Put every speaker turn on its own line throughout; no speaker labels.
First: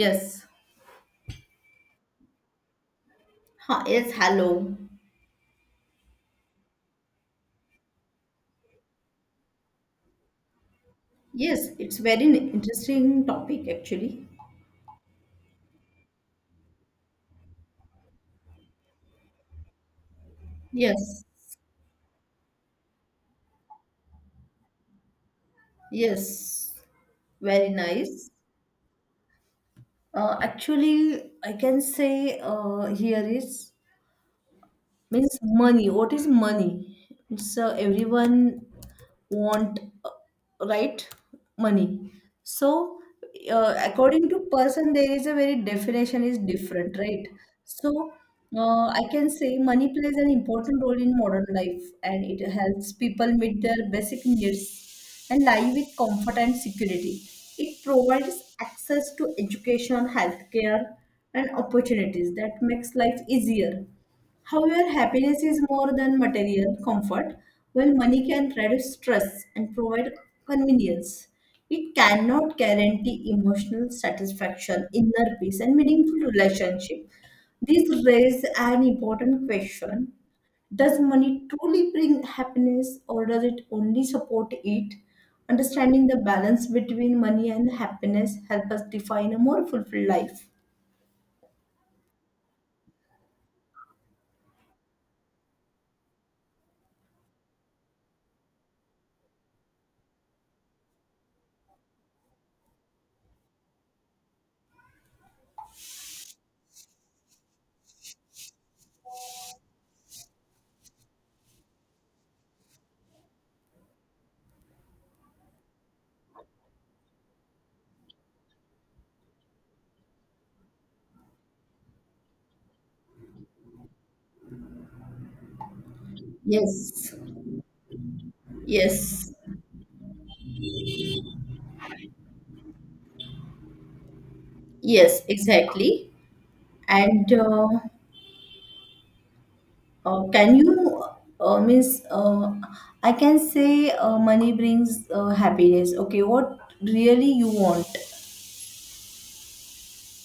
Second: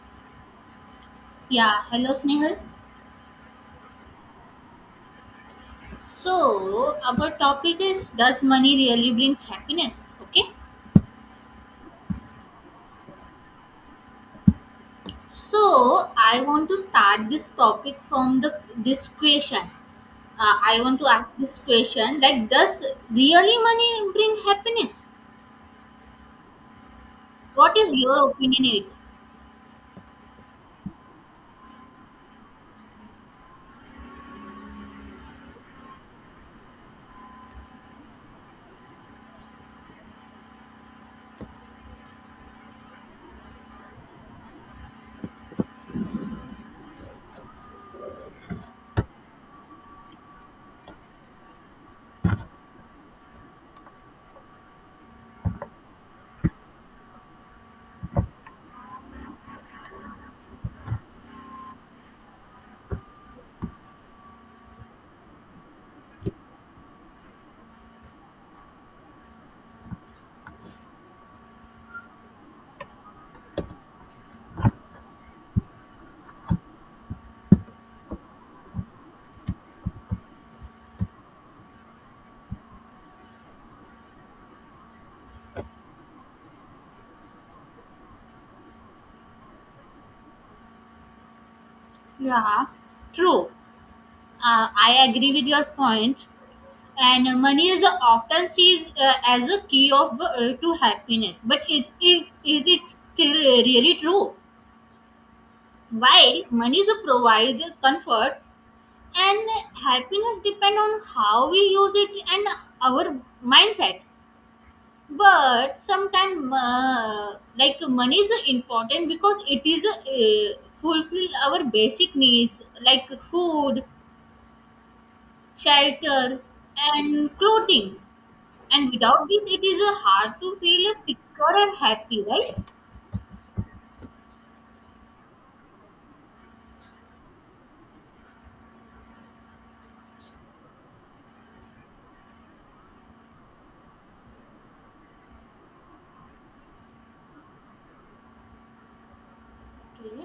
Yes.
Yeah, hello Snehal.
Yes, hello.
So, our topic is does money really brings happiness? Okay.
Yes, it's very interesting topic actually.
So, I want to start this topic from the this question. I want to
Yes.
ask this question like does really money bring happiness?
Yes. Very
What is
nice.
your opinion it?
Actually, I can say here is means money, what is money, so everyone want right money. So according to person there is a very definition is different, right? So I can say money plays an important role in modern life and it helps people meet their basic needs and live with comfort and security. It provides access to education, healthcare, and opportunities that makes life easier. However, happiness is more than material comfort. While money can reduce stress and provide convenience, it cannot guarantee emotional satisfaction, inner peace, and meaningful relationship. This raises an important question. Does money truly bring happiness or does it only support it? Understanding the balance between money and happiness help us define a more fulfilled life.
Yeah, true. I agree with your point. And money is often seen as a key of to happiness. But is it still really true? While money is a provide comfort and happiness depend on how we use it and our mindset. But sometimes, like money is important because it is fulfill our basic needs like food, shelter,
Yes,
and clothing. And without
yes,
this, it is hard to feel secure and happy, right?
yes, exactly. And can you, means, I can say money brings happiness. Okay, what really you want?
Okay.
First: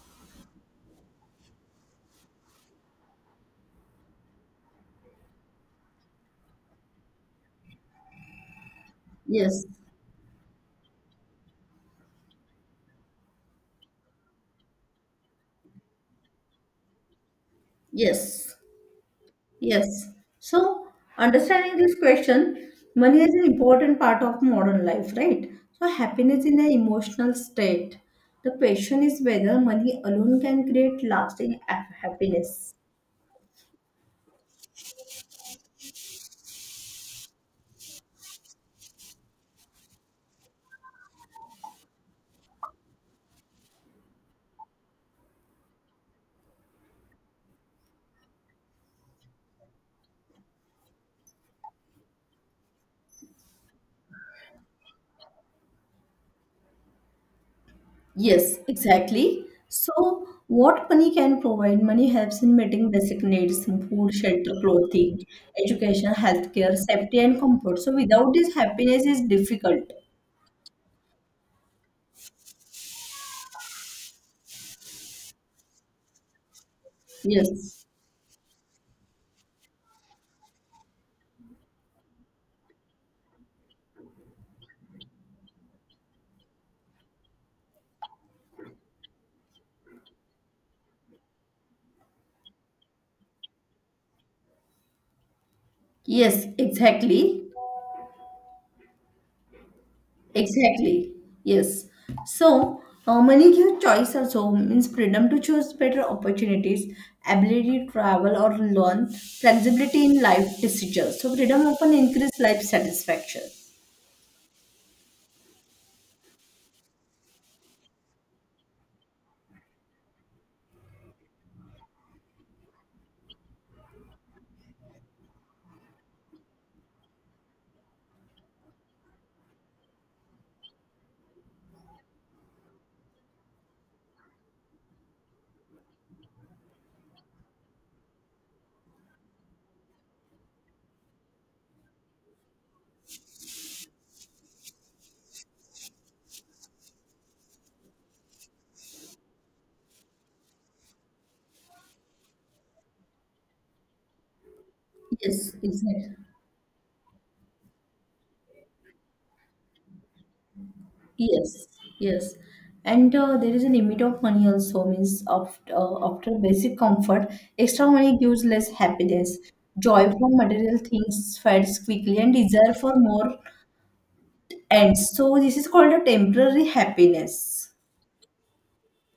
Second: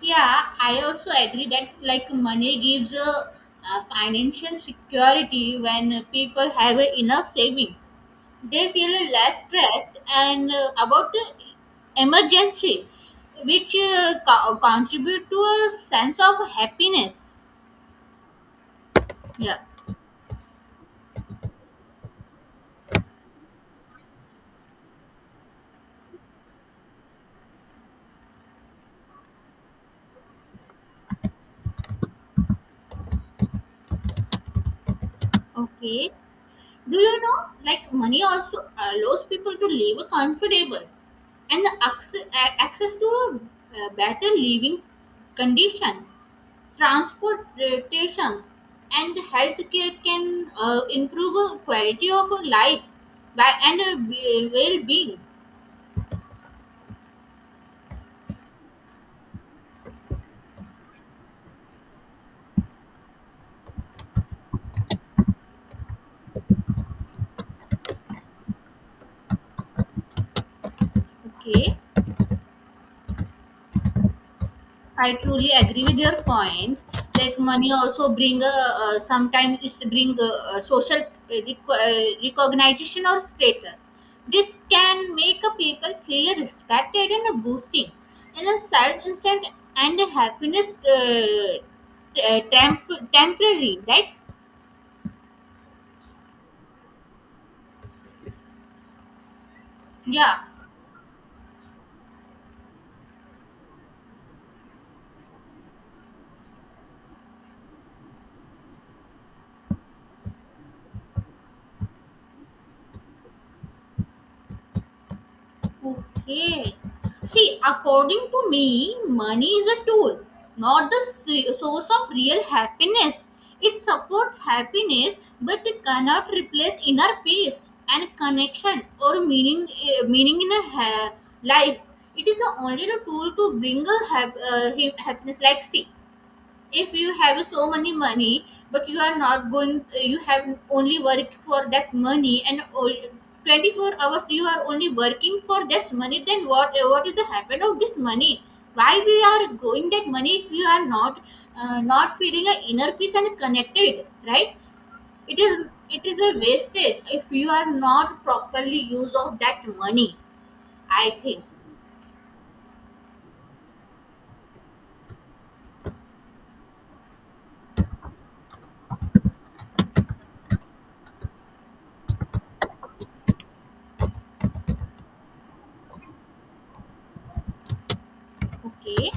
Yeah, I also agree that like money gives a, financial security when people have a enough saving. They feel less
Yes,
stressed and about the emergency, which contribute to a sense of happiness.
yes,
Yeah.
yes. So, understanding this question, money is an important part of modern life, right? So, happiness in an emotional state. The question is whether money alone can create lasting happiness.
Okay. Do you know like money also allows people to live comfortable and access to a better living conditions, transportations, and healthcare can improve quality of life by, and well-being.
Yes, exactly. So, what money can provide? Money helps in meeting basic needs, food, shelter, clothing, education, healthcare, safety, and comfort. So, without this, happiness is difficult.
Okay, I truly agree with your point. Like money
Yes,
also bring sometimes it's bring social recognition or status. This can make a people feel respected and boosting in a self instant and happiness, temporary, right?
yes, exactly,
Yeah.
exactly. Yes. So, money gives choice also means freedom to choose better opportunities, ability to travel or learn, flexibility in life decisions. So, freedom often increase life satisfaction.
Okay. See, according to me, money is a tool, not the source of real happiness. It supports happiness, but it cannot replace inner peace and connection or meaning. Meaning in a life, it is the only the tool to bring a happiness. Like see, if you have so many money but you are not going, you have only worked for that money and all, 24 hours you are only working for this money, then what is the happen of this money, why we are growing that money if you are not not feeling a inner peace and connected, right? It
Yes,
is, it
exactly.
is a wastage if you are not properly use of that money, I think.
Yes, yes. And there is a limit of money also, means after, after basic comfort, extra money gives less happiness. Joy from material things fades quickly, and desire for more ends. So, this is called a temporary happiness.
Okay,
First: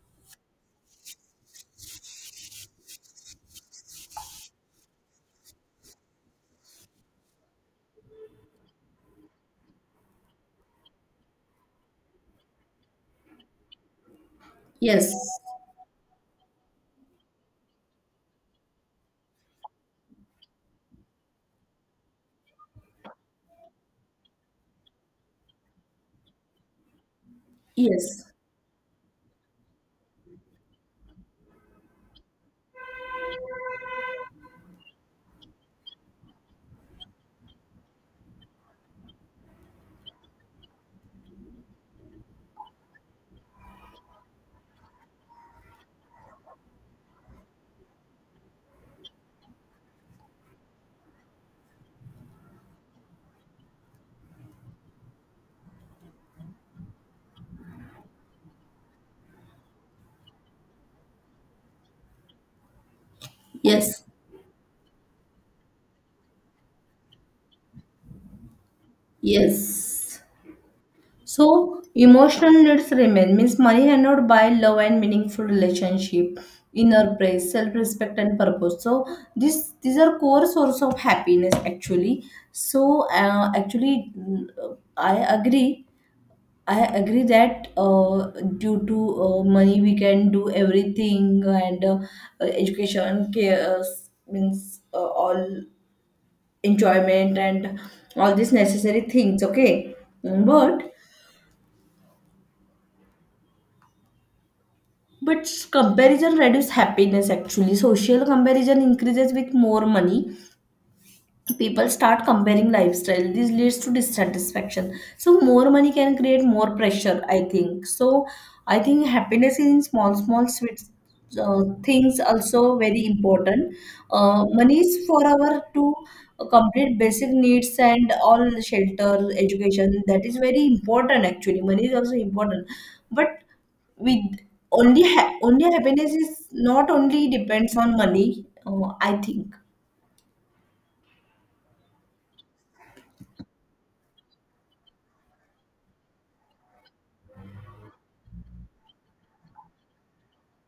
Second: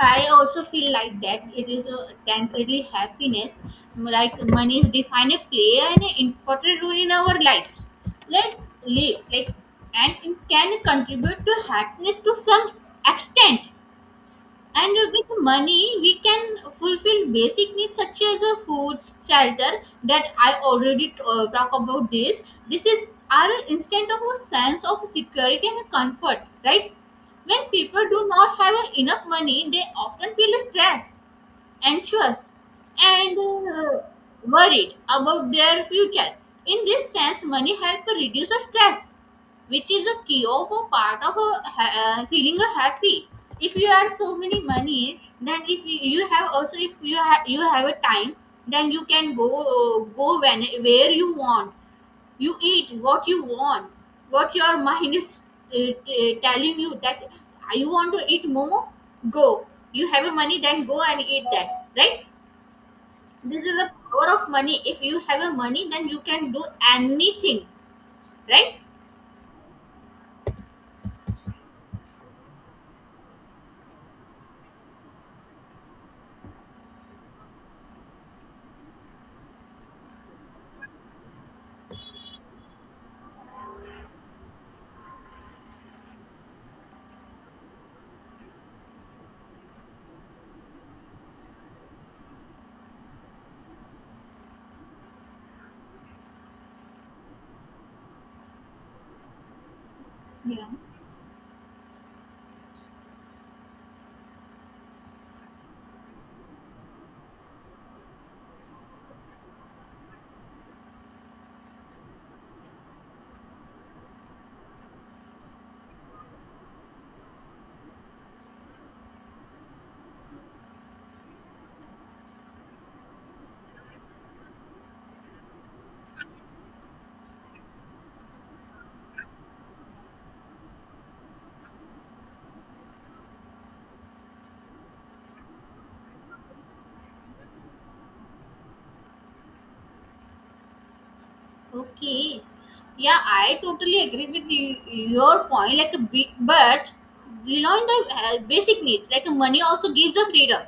I also feel like that it is a temporary happiness, like money is defined a play an important role in our lives, like like and it can contribute to happiness to some extent, and
Yes,
with money, we can fulfill basic needs such as a food, shelter. That I already talk about this. This is our instant of a sense of security and comfort, right? When people
yes,
do not have enough money, they often feel stress, anxious, and worried about their future. In this sense, money helps reduce stress, which is a key of a part of a, feeling a happy. If you have so many money, then if you have also if you have you have a time, then you can go when where you want, you eat what you want, what your mind is telling you that, "Ah, you want to eat momo, go, you have a money, then go and eat that," right? This is the
yes,
power of money. If you have a money, then you can do anything, right?
yes. So emotional needs remain, means money cannot buy love and meaningful relationship, inner praise, self-respect and purpose. So this these are core source of happiness actually. So actually, I agree. I agree that due to money we can do everything, and education care, means all enjoyment and all these necessary things. Okay,
Yeah.
but But comparison reduces happiness actually. Social comparison increases with more money, people start comparing lifestyle, this leads to dissatisfaction, so more money can create more pressure, I think. So I think happiness is in small small sweet things also, very important. Money is for our to complete basic needs and all, shelter, education, that is very important actually. Money is also important, but with only only happiness is not only depends on money, I think.
Okay, yeah, I totally agree with you, your point, like a big but, you know, in the basic needs, like money also gives a freedom.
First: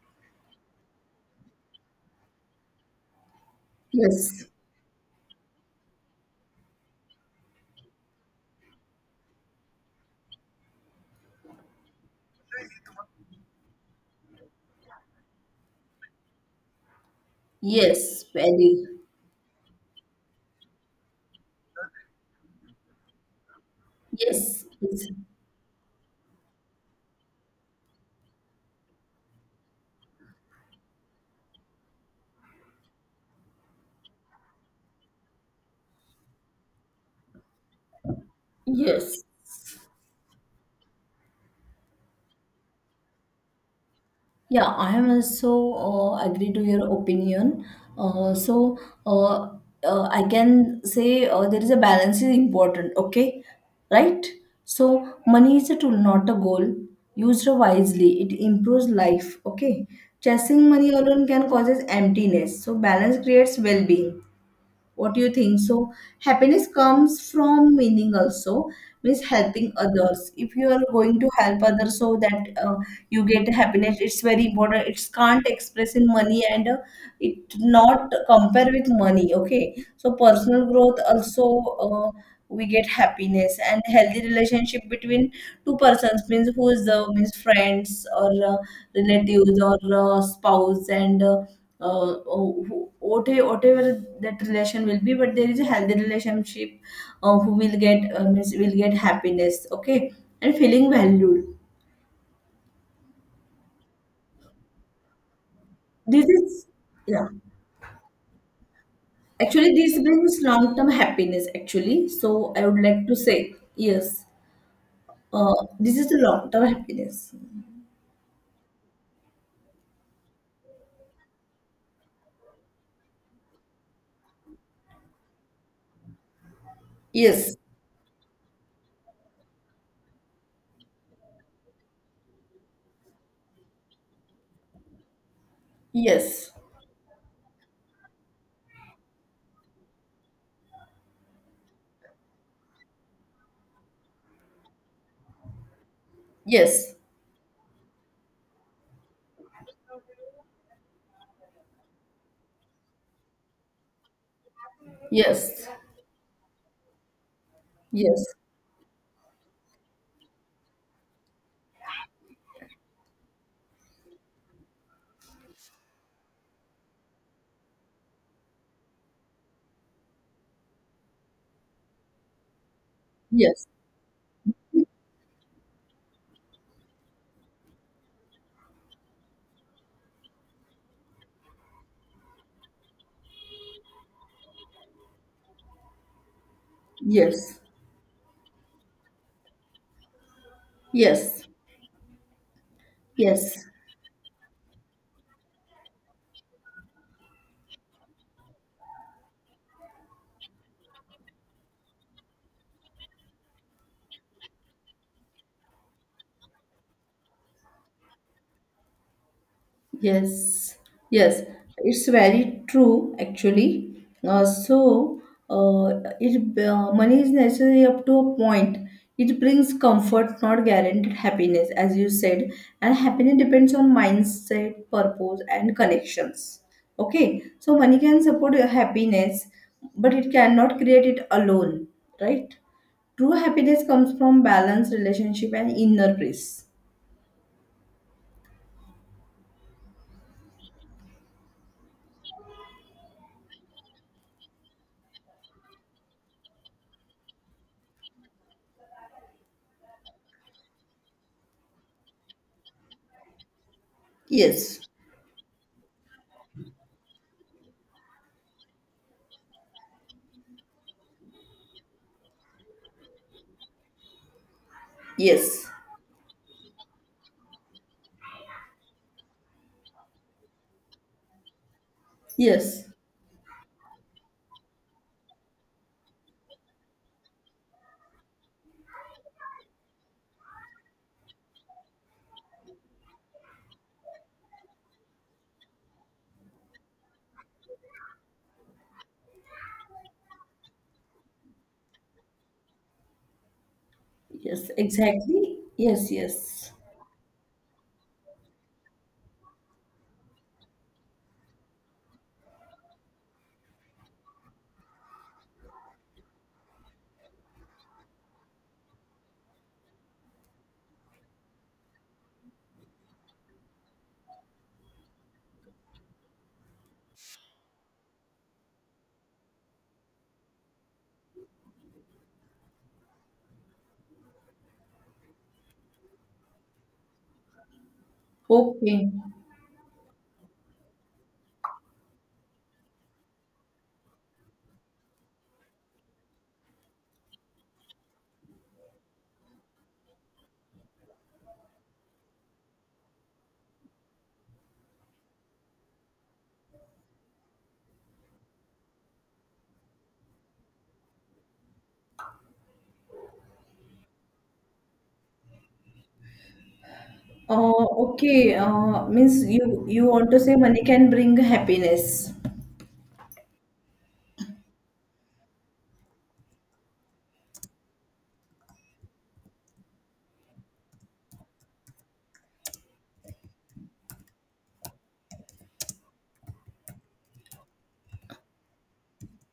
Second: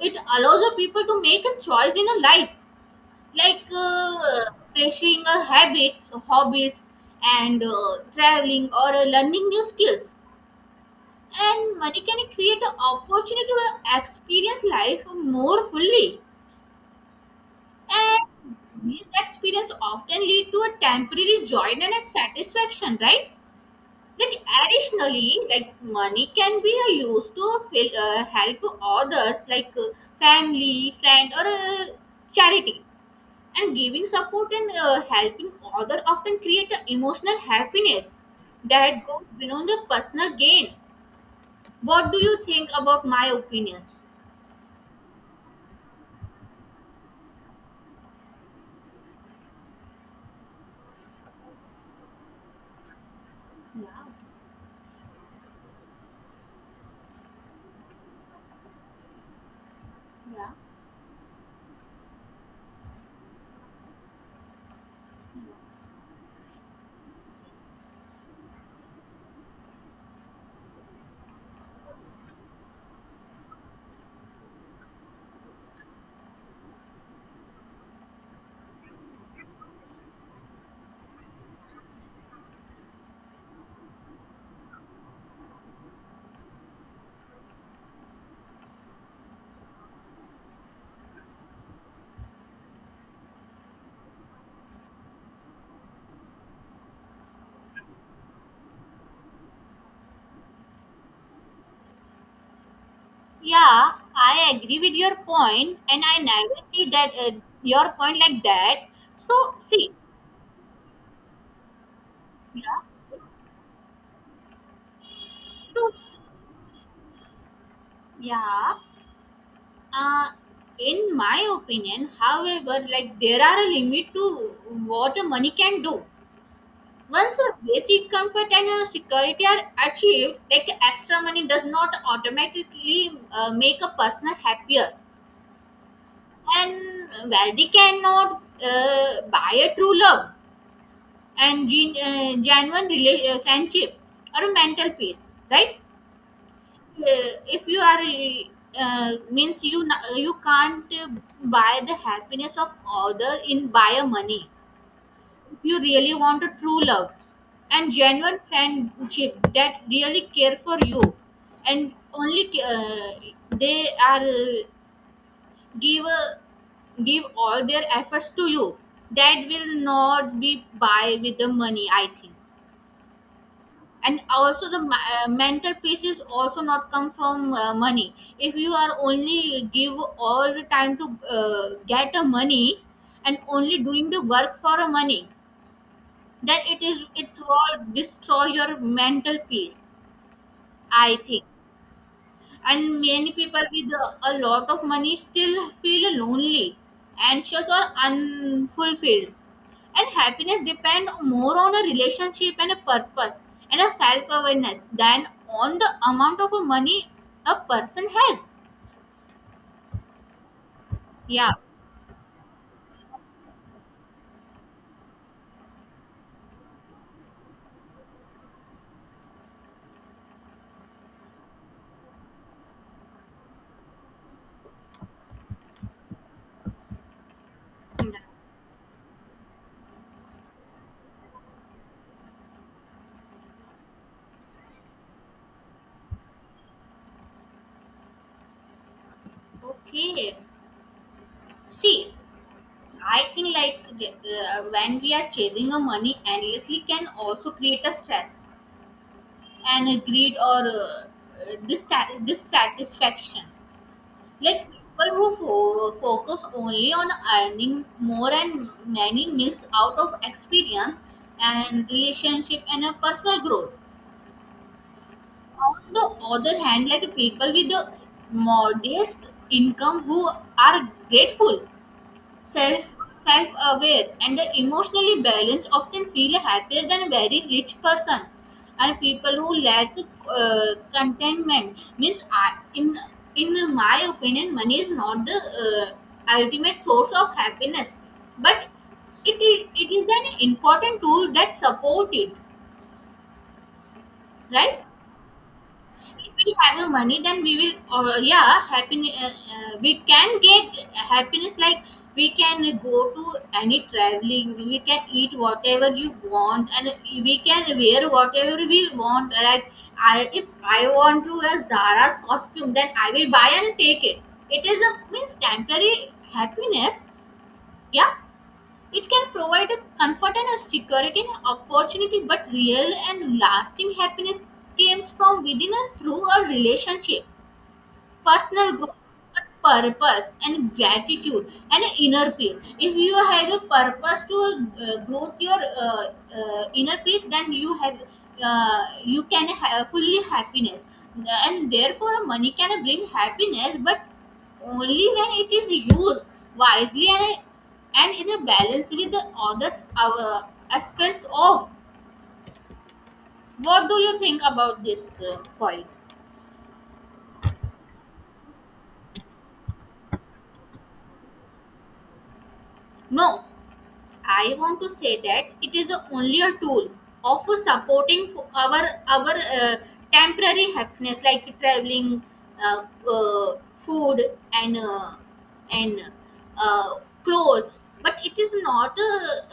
It allows the people to make a choice in a life, like
Yes.
pursuing a habit, hobbies, and traveling or learning new skills. And money can create an opportunity to experience life more fully.
Yes,
And
very.
these experience often lead to a temporary joy and a satisfaction, right? Like
Yes, it's,
additionally, like money can be used to fill, help others, like family, friend, or charity, and giving support and helping other often create an emotional happiness that
yes.
goes beyond the personal gain. What do you think about my opinion?
Yeah, I am also agree to your opinion. So uh, I can say there is a balance is important. Okay,
Yeah,
right? So money is a tool, not a goal. Used wisely, it improves life. Okay,
yeah,
chasing money alone can causes emptiness. So balance creates well-being. What do you think? So happiness comes from meaning also, means helping others. If you are going to help others, so that you get happiness, it's very important. It's can't express in money, and it not compare with money, okay? So personal growth also, uh, we get happiness, and healthy relationship between two persons, means who is the means friends or relatives or spouse and whatever that relation will be, but there is a healthy relationship, who will get means will get happiness, okay? And feeling valued,
yeah, I agree with your point, and I
this
never
is,
see that
yeah,
your point like that. So
actually
see.
this brings long term happiness actually. So I
Yeah.
would like to say, yes,
So.
this is the long term happiness.
Yeah. uh, in my opinion however, like there are a limit to what money can do. Once
Yes,
a basic comfort and a security are achieved, like extra money does not automatically make a person happier.
yes,
And wealthy cannot buy a true love and genuine friendship or mental peace, right?
yes,
If you are means you you can't buy the happiness of other in buy a money. If
yes,
you really want a true love and
yes,
genuine friendship that really care for you and only they are give uh, give all their efforts to you, that will not be buy with the money, I think.
yes,
And also the mental peace is also not come from money if you are only give all the time to get a money and only doing the work for a money, then it is it
yes,
will destroy your mental peace, I
yes,
think. And many people
yes.
with a lot of money still feel lonely, anxious, or unfulfilled, and happiness depend more on a relationship and a purpose and a self-awareness than on the amount of money a person has.
Yes, yes,
Yeah.
it's very true actually. So, it money is necessary up to a point. It brings comfort, not guaranteed happiness, as you said. And happiness depends on mindset, purpose, and connections. Okay, so money can support your happiness, but it cannot create it alone, right? True happiness comes from balanced relationship and inner peace.
Okay, see, I think like when we are chasing a money endlessly can also create a stress and greed or dissatisfaction. Like
Yes,
people who focus only on earning more and many miss out of experience and relationship and a personal growth.
yes,
On the other hand, like people with a modest income who are grateful,
yes.
self aware, and emotionally balanced often feel happier than very rich person and people who lack contentment. Means in my opinion money is not the ultimate source of happiness, but it is an important tool that support it,
Yes,
right?
exactly. Yes,
If we
yes.
have a money, then we will. Or yeah, happiness. We can get happiness like we can go to any traveling. We can eat whatever you want, and we can wear whatever we want. Like if I want to wear Zara's costume, then I will buy and take it. It is a means temporary happiness. Yeah, it can provide a comfort and a security and opportunity, but real and lasting happiness comes from within and through a relationship, personal growth,
Okay.
purpose and gratitude and inner peace. If you have a purpose to grow your inner peace, then you have you can have fully happiness, and therefore money can bring happiness, but only when it is used wisely and in a balance with the other aspects of. What do you think about this point?
Okay. Means you you want to say money can bring happiness.
No. I want to say that it is only a tool of supporting for our temporary happiness, like traveling, uh, uh, food, and uh, and uh, clothes. But it is not a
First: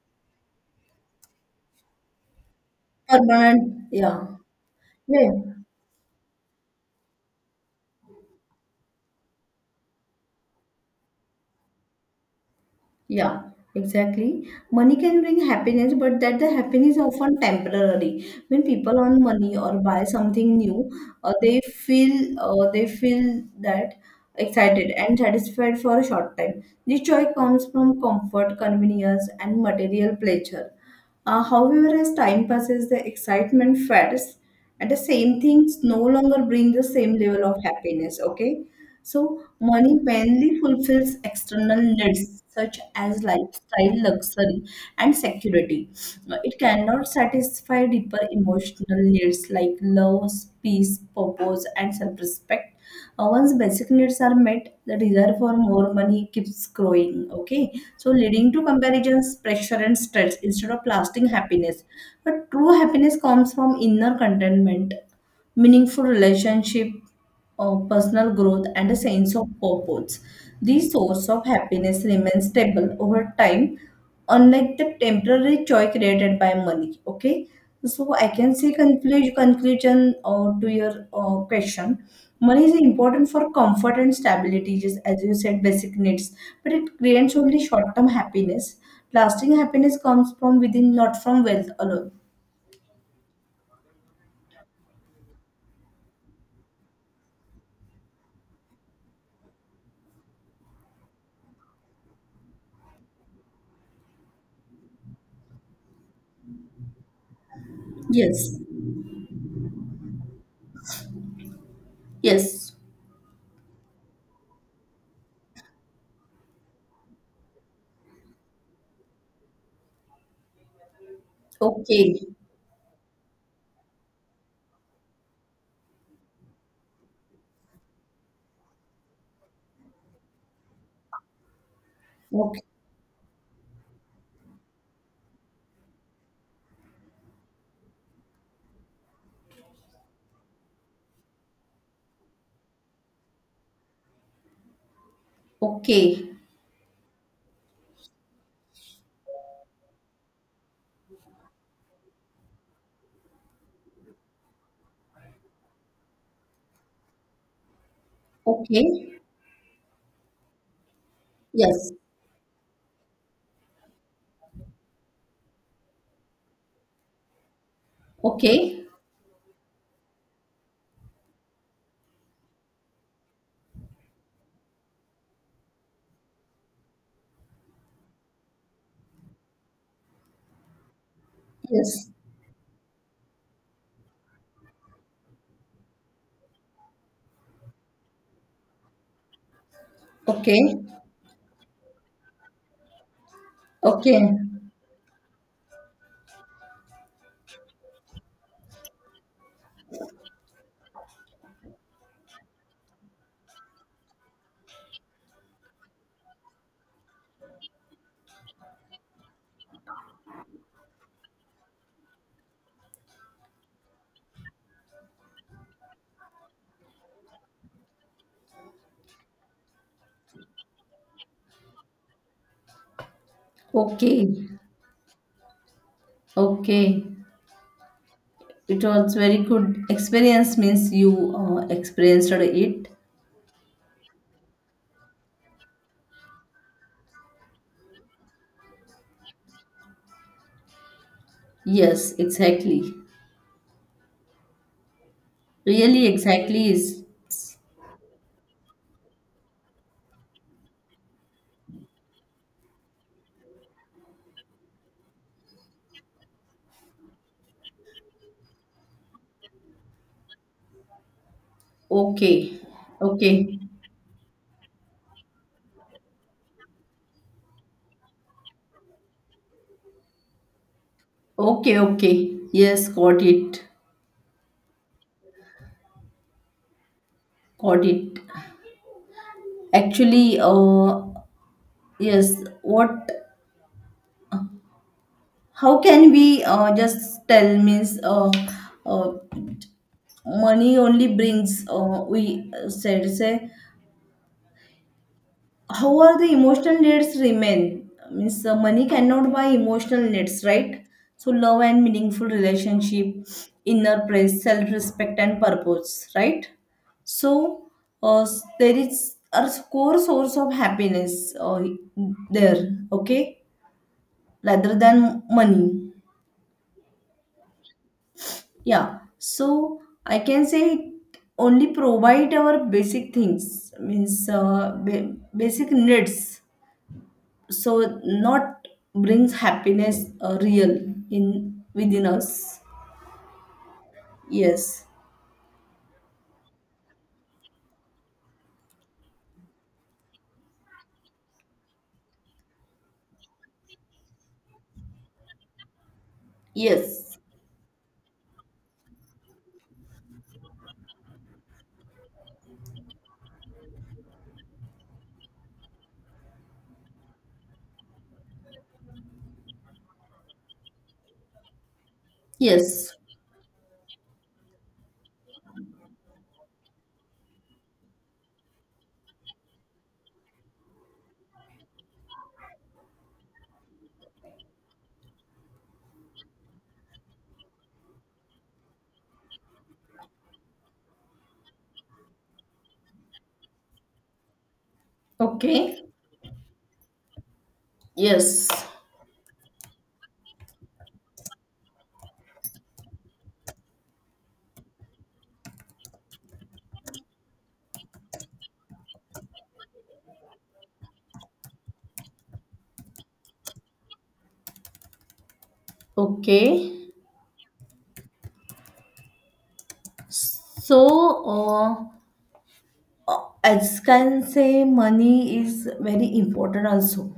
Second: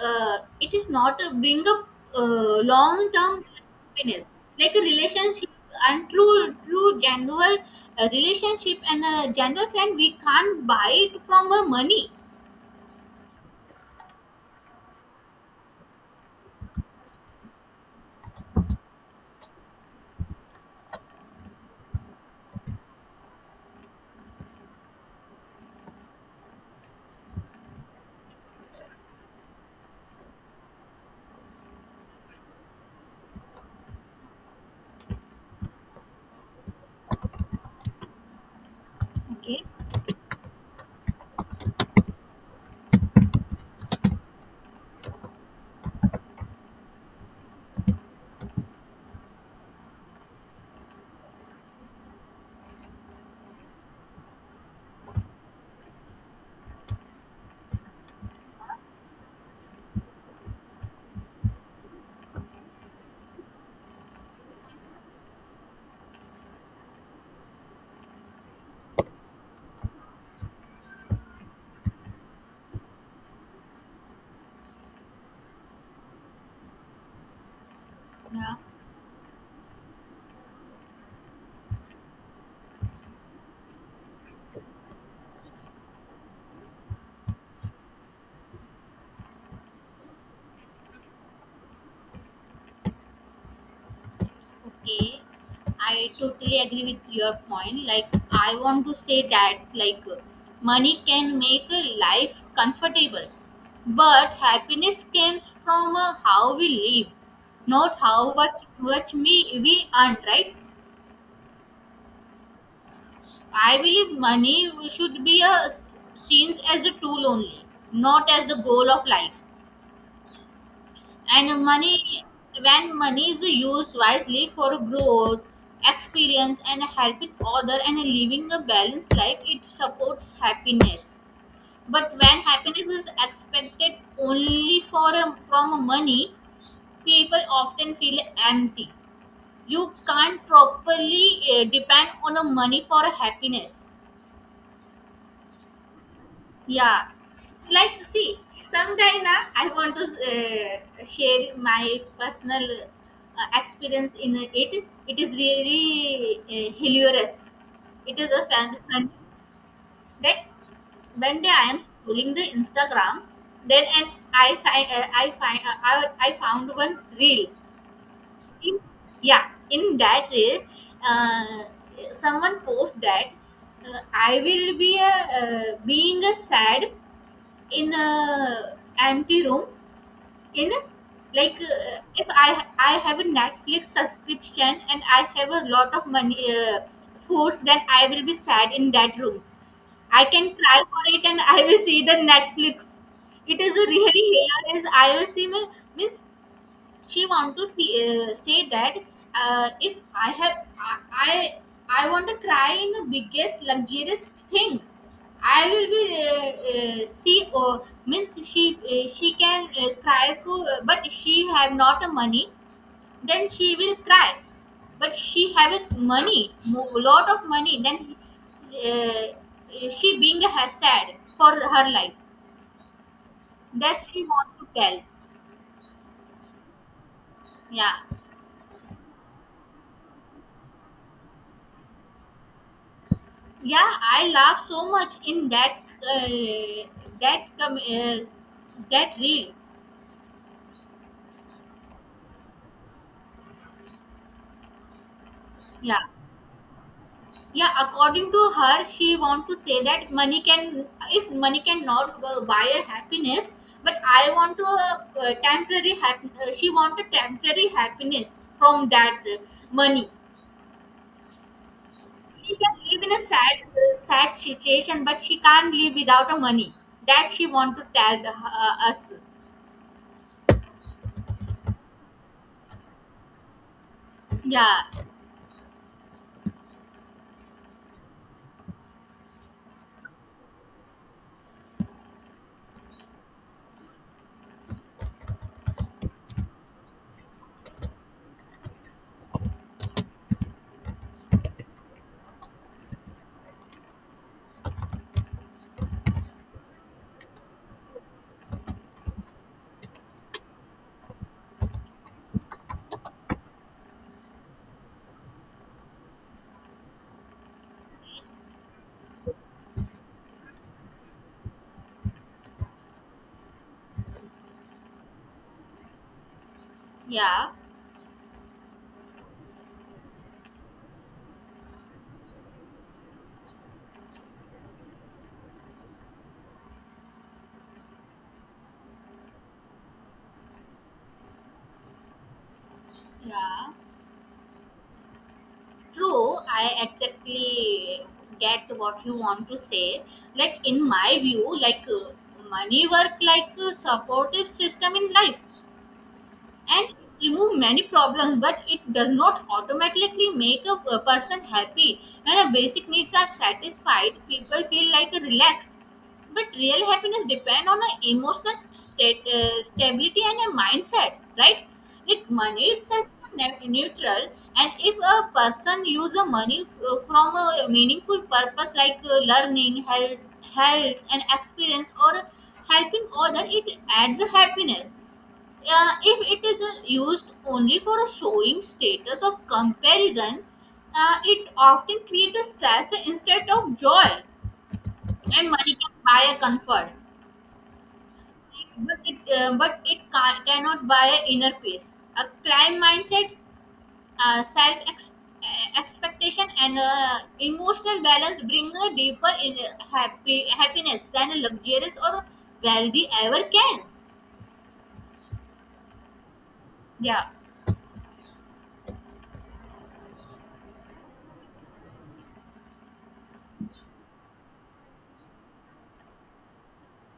it is not a bring up uh, long term
Permanent. Yeah.
happiness, like a
Yeah.
relationship and true general relationship and a general friend. We can't buy it from a money.
Yeah, exactly. Money can bring happiness, but that the happiness often temporary. When people earn money or buy something new, they feel that excited and satisfied for a short time. This joy comes from comfort, convenience, and material pleasure. However, as time passes, the excitement fades and the same things no longer bring the same level of happiness, okay? So
Okay.
money mainly fulfills external needs such as lifestyle, luxury, and security. It cannot satisfy deeper emotional needs like love, peace, purpose and self-respect. Once basic needs are met, the desire for more money keeps growing, okay? So, leading to comparisons, pressure, and stress instead of lasting happiness. But true happiness comes from inner contentment, meaningful relationship, or personal growth, and a sense of purpose. The source of happiness remains stable over time, unlike the temporary joy created by money. Okay, so I can
Yeah.
say conclusion to your question. Money is important for comfort and stability, just as you said, basic needs, but it creates only short term happiness. Lasting happiness comes from within, not from wealth alone.
Okay, I totally agree with your point. Like, I want to say that, like, money can make a life comfortable, but happiness comes from how we live, not how
Yes,
much we earn, right?
yes.
I believe money should be a, seen as a tool only, not as the goal of life. And money,
Okay.
when money is used wisely for growth, experience and helping other and living a balanced life, it supports happiness. But when
Okay.
happiness is expected only from money, people often feel empty. You can't properly depend on a money for happiness.
Okay.
Yeah, like see, sometime na I want to share my personal experience in it. It is really hilarious. It is a fun,
Okay.
fun that one day I am
Yes.
scrolling the Instagram, then and I found one reel. In,
Okay.
yeah, in that reel, uh, someone post that I will be a, being a sad in a empty room. In a, like
Yes.
if I have a Netflix subscription and I have a lot of money, foods, then I will be sad in that room. I can
Okay.
cry for it and I will see the Netflix. It is a really
Okay.
hilarious. I will see my, means she want to see, say that if I I want to cry in the biggest luxurious thing, I will be see, or means she can cry for, but she have not a money, then she will cry. But she have a money lot of money, then she being a sad for her life, that
Okay.
she want to tell.
Okay.
Yeah.
It was very good experience, means you experienced it.
Yeah, I laugh so much in that, uh, that that reel.
Yes, exactly.
Yeah.
Really exactly is.
Yeah, according to her, she want to say that money can, if money cannot buy a happiness, but I want to temporary she want a temporary happiness from that money. She
Okay.
can live in a sad
Okay.
sad situation, but she can't live without a money. That she want to tell the, us.
Okay, okay. Yes, got it.
Yeah.
Got it. Actually, yes, what, how can we just tell means uh, money only brings we said say, however the emotional needs remain, means money cannot buy emotional needs, right? So love and meaningful relationship, inner praise, self respect and purpose, right? So there is a core source of happiness there, okay, rather than money.
Yeah.
Yeah, so I can say it only provide our basic things, means basic needs. So not brings happiness, real in within us.
Yeah.
Yes,
True, I exactly get what you want to say. Like in my view, like money work like a supportive system in life and
yes,
remove many problems, but it does not automatically make a person happy. When a basic needs are satisfied, people feel like relaxed, but real happiness depend on an emotional state, stability and a mindset, right? Like money
yes.
itself is neutral, and if a person uses money from a meaningful purpose like learning, health and experience, or helping other, it adds a happiness. If it is used only for a showing status or comparison, it often creates stress instead of joy. And money
Okay.
can buy a comfort,
Yes.
but it, cannot buy inner peace. A crime mindset, self expectation, and emotional balance bring a deeper in happy happiness than a luxurious or wealthy ever can.
Okay.
Yeah.
So as can say, money is very important also,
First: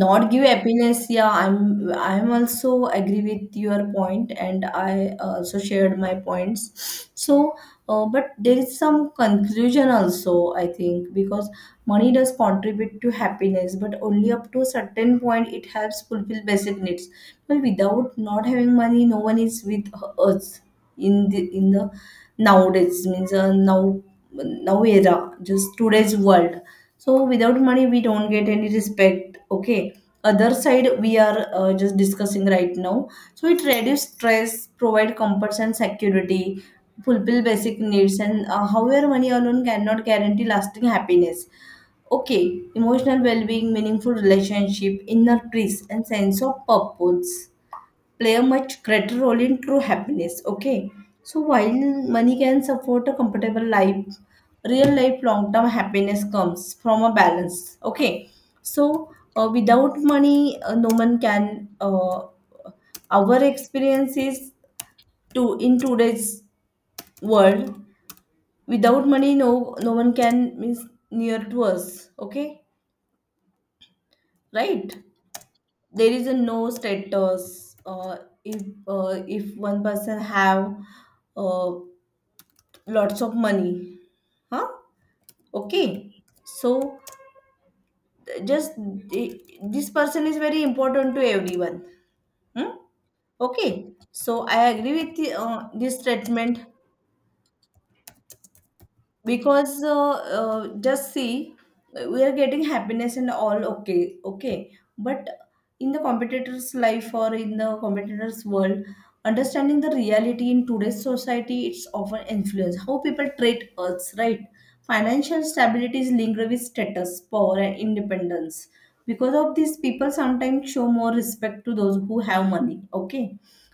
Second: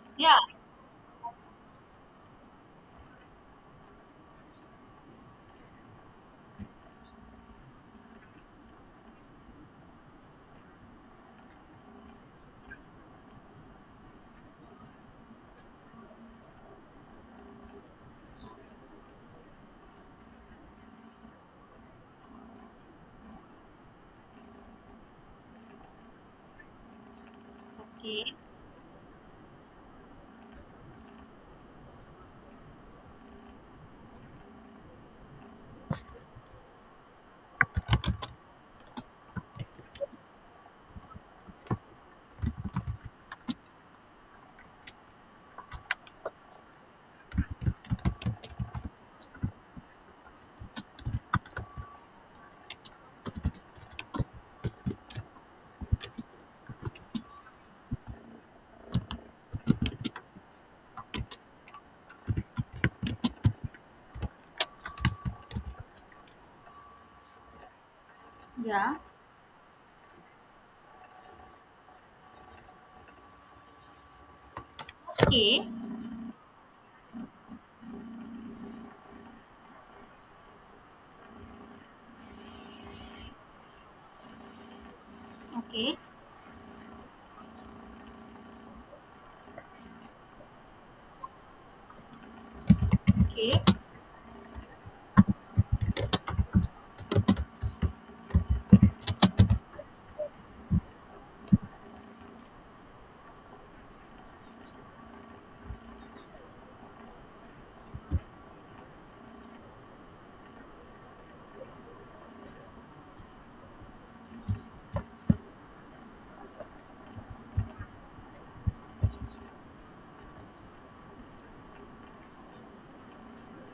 not
Yeah.
give happiness. Yeah, I'm also agree with your point and I also shared my points. So but there is some conclusion also I think, because money does contribute to happiness but only up to a certain point. It helps fulfill basic needs, but without not having money, no one is with us in the nowadays, means now era, just today's world. So without money, we don't
Okay.
get any respect. Okay. Other side, we are just discussing right now. So it reduce stress, provide comforts and security, fulfill basic needs, and however, money alone cannot guarantee lasting happiness. Okay, emotional well-being, meaningful relationship, inner peace, and sense of purpose play a much greater role in true happiness. Okay. So while money can support a comfortable life, real life long term happiness comes from a balance. Okay. So without money, no one can. Our experiences to in today's world,
Yeah.
without money, no one can means near to us. Okay, right?
Okay.
There is a no status. If if one person have uh, lots of money, huh,
Okay.
okay, so just this person is very important to everyone, hmm?
Okay.
Okay, so I agree with the, this statement, because just see, we are getting happiness and all, okay, okay. But in the competitor's life or in the competitor's world, understanding the reality in today's society, it's often influence how people treat us, right? Financial stability is linked with status, power and independence. Because of this, people sometimes show more respect to those who have money, okay?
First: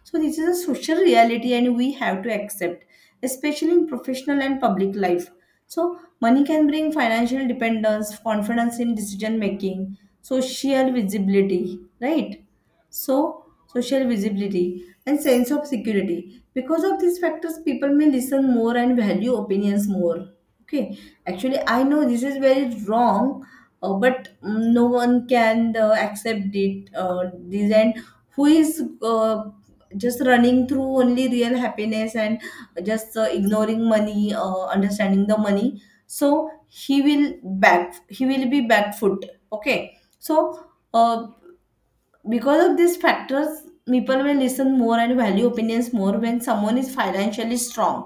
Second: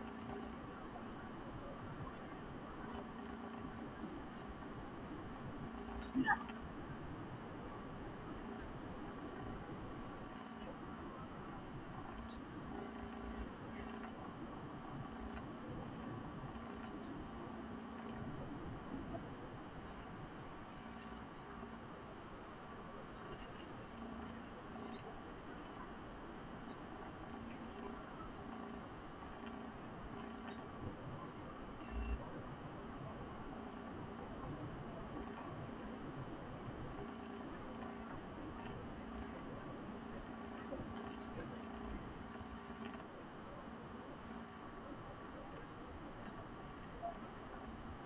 So this is a social reality and we have to accept, especially in professional and public life. So, money can bring financial dependence, confidence in decision making, social visibility, right? So, social visibility and sense of security. Because of these factors, people may listen more and value opinions more. Okay, actually, I know this is very wrong, but no one can accept it. This, and who is just running through only real happiness and just ignoring money, understanding the money, so he will back, he will be back foot, okay? So uh, because of these factors, people will listen more and value opinions more when someone is financially strong.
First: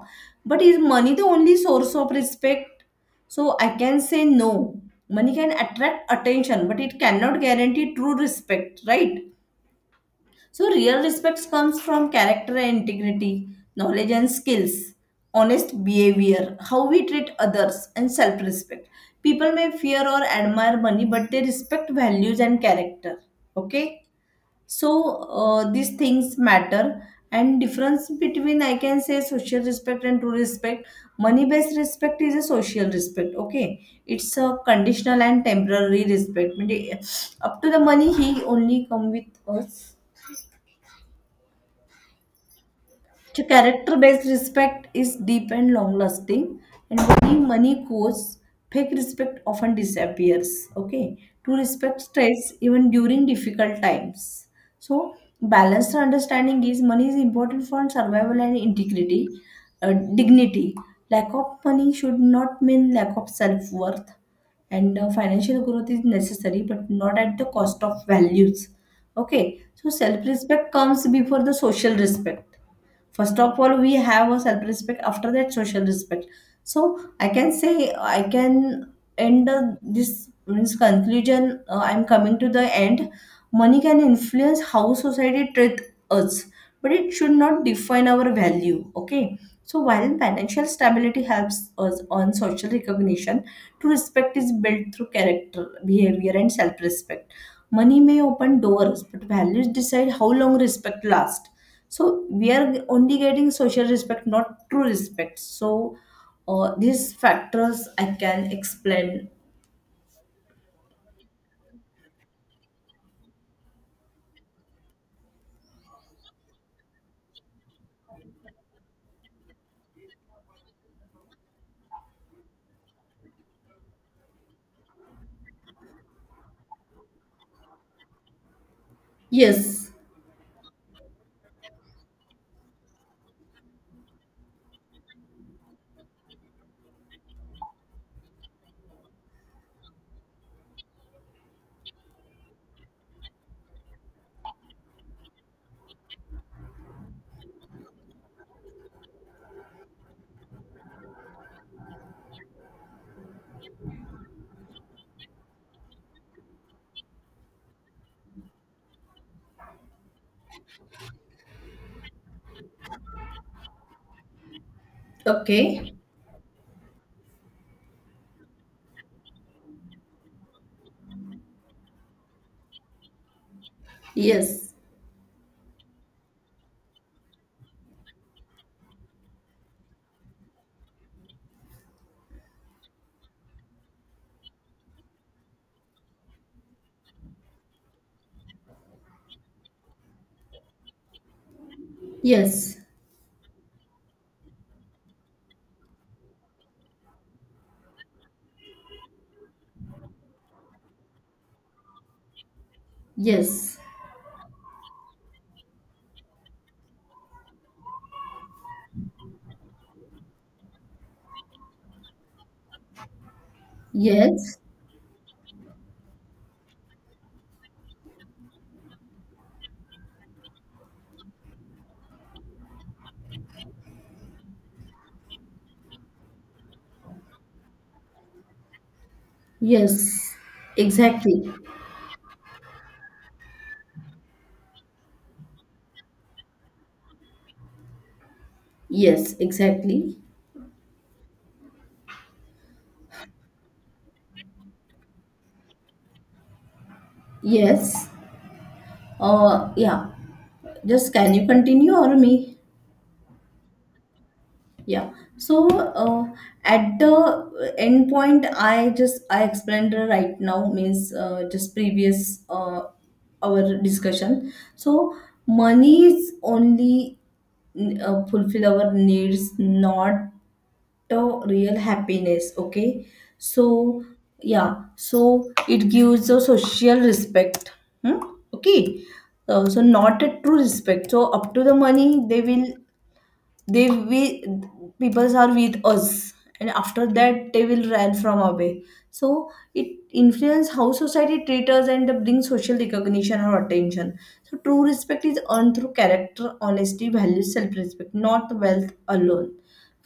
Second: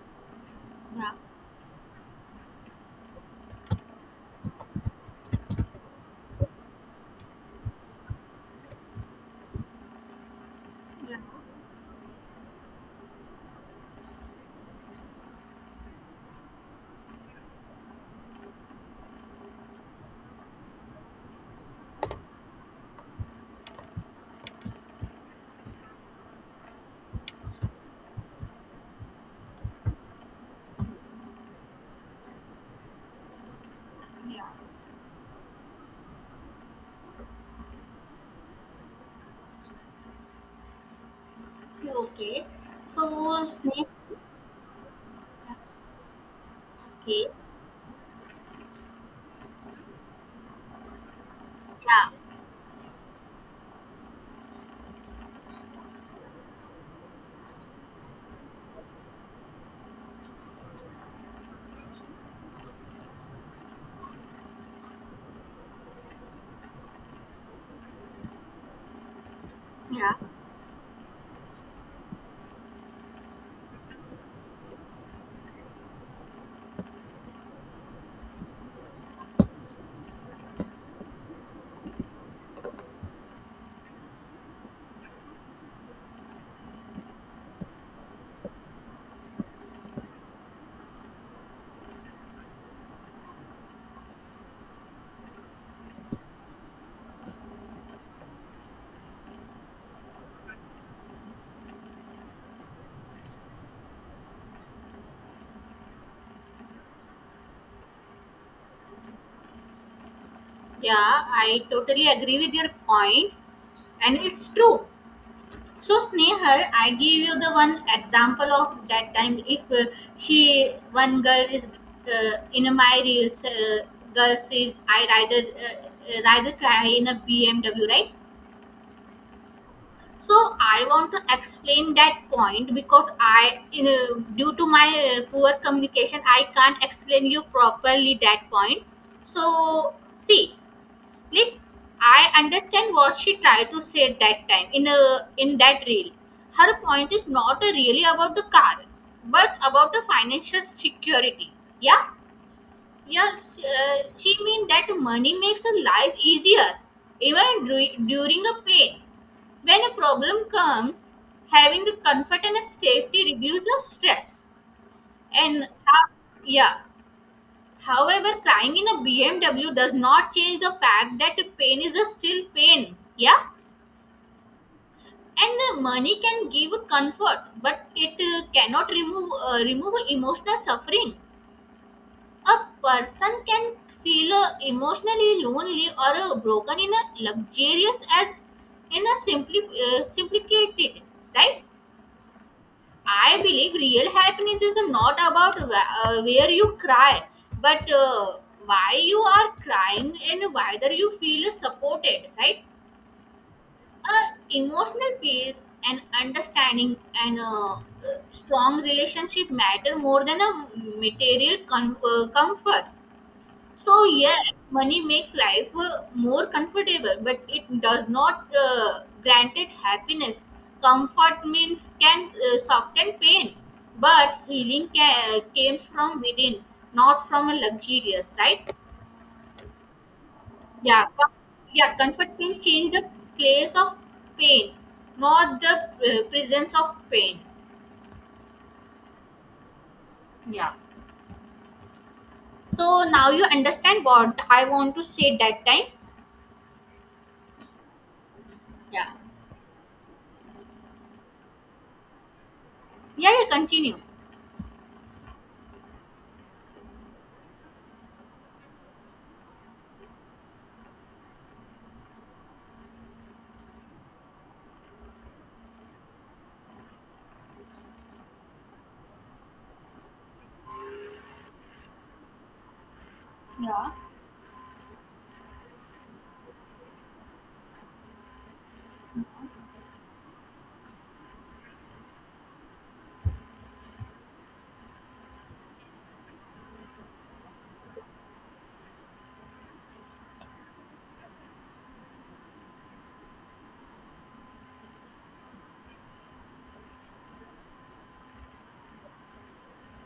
But is
Yeah.
money the only source of respect? So I can say no. Money can attract attention but it cannot guarantee true respect, right? So, real respect comes from character and integrity, knowledge and skills, honest behavior, how we treat others, and self respect. People may fear or admire money, but they respect values and character. Okay? So, these things matter. And difference between, I can say, social respect and true respect. Money based respect is a social respect. Okay, it's
Yeah.
a conditional and temporary respect. म्हणजे, up to the money, he only come with us.
So, okay.
So
So Snake.
character-based respect is deep and long-lasting, and
Okay.
money goes, fake respect often disappears. Okay, to respect
Yeah.
stress even during difficult times. So balanced understanding is money is important for survival and integrity, dignity. Lack of money should not mean lack of self-worth, and financial growth is necessary, but not at the cost of values. Okay, so
Yeah.
self-respect comes before the social respect. First of all we have a self respect, after that social respect. So I can say, I can end this, means conclusion, I'm coming to the end. Money can influence how society treat us but it should not define our value, okay? So while financial stability helps us on social recognition, true respect is built through character, behavior, and self respect. Money may open doors, but values decide how long respect lasts. So we are only getting social respect, not true respect. So these factors I can explain.
Yeah, I totally agree with your point, and it's true. So Snehal, I give you the one example of that time. If she one girl is in my reels, girl says I rather rather try in a BMW, right?
Yes.
So I want to explain that point because I, you know, due to my poor communication, I can't explain you properly that point. So see, like I understand what she tried to say at that time in that reel. Her point is not really about the car, but about the financial security. Yeah, yes, she, she mean that money makes a life easier, even during a pain. When a problem comes, having the comfort and a safety reduces stress. And
Okay.
yeah, however, crying in a BMW does not change the fact that pain is a still pain. Yeah,
Yes.
and money can give comfort, but it cannot remove emotional suffering. A person can feel emotionally lonely or broken in a luxurious as in a simply simplicated, right?
Yes.
I believe real happiness is not about where you cry, but why you are crying and whether you feel supported, right?
Yes.
Uh, emotional peace and understanding and strong relationship matter more than a material comfort. So yes,
Yes.
money makes life more comfortable, but it does not grant it happiness. Comfort means can soften pain, but healing comes from within, not from a luxurious, right?
Yes.
Yeah,
Exactly.
yeah. Comfort can change the place of pain, not the presence of pain.
Yes. Exactly.
Yeah. So now you understand what I want to say that time.
Yes.
Yeah.
Yeah, just can you continue or me?
Yeah, yeah, continue.
Yeah. So at the end point, I just I explained right now, means just previous our discussion. So money is only fulfill our needs, not the real happiness. Okay.
Yeah.
So yeah. So it gives a social respect. Hmm? Okay. So not a true respect. So up to the money, they will, they we people are with us, and after that they will run from away. So it influence how society treats us and bring social recognition or attention. So true respect is earned through character, honesty, values, self-respect, not wealth alone.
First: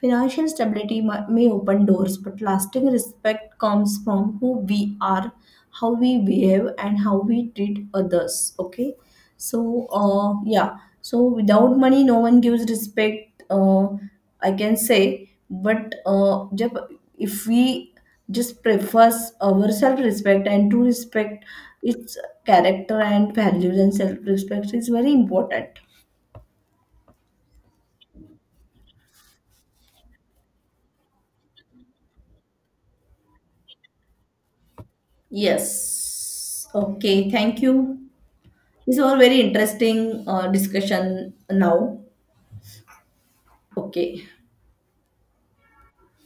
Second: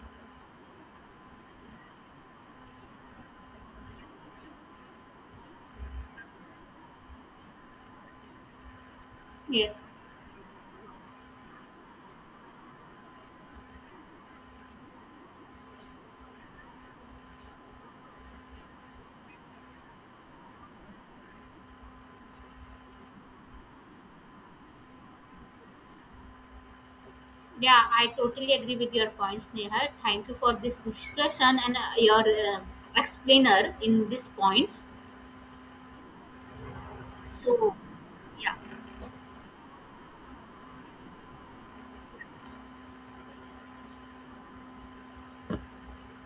Financial stability may open doors, but lasting respect comes from who we are, how we behave and how we treat others, okay?
Yes.
So yeah, so without money, no one gives respect. I can say, but jab, if we just prefers our self-respect and to respect its character and values and self-respect is very important.
Yeah, I totally agree with your points, Neha. Thank you for this discussion and your uh, explainer in this point.
Yes. Okay. Thank
So,
you.
yeah.
This was a very interesting discussion now. Okay.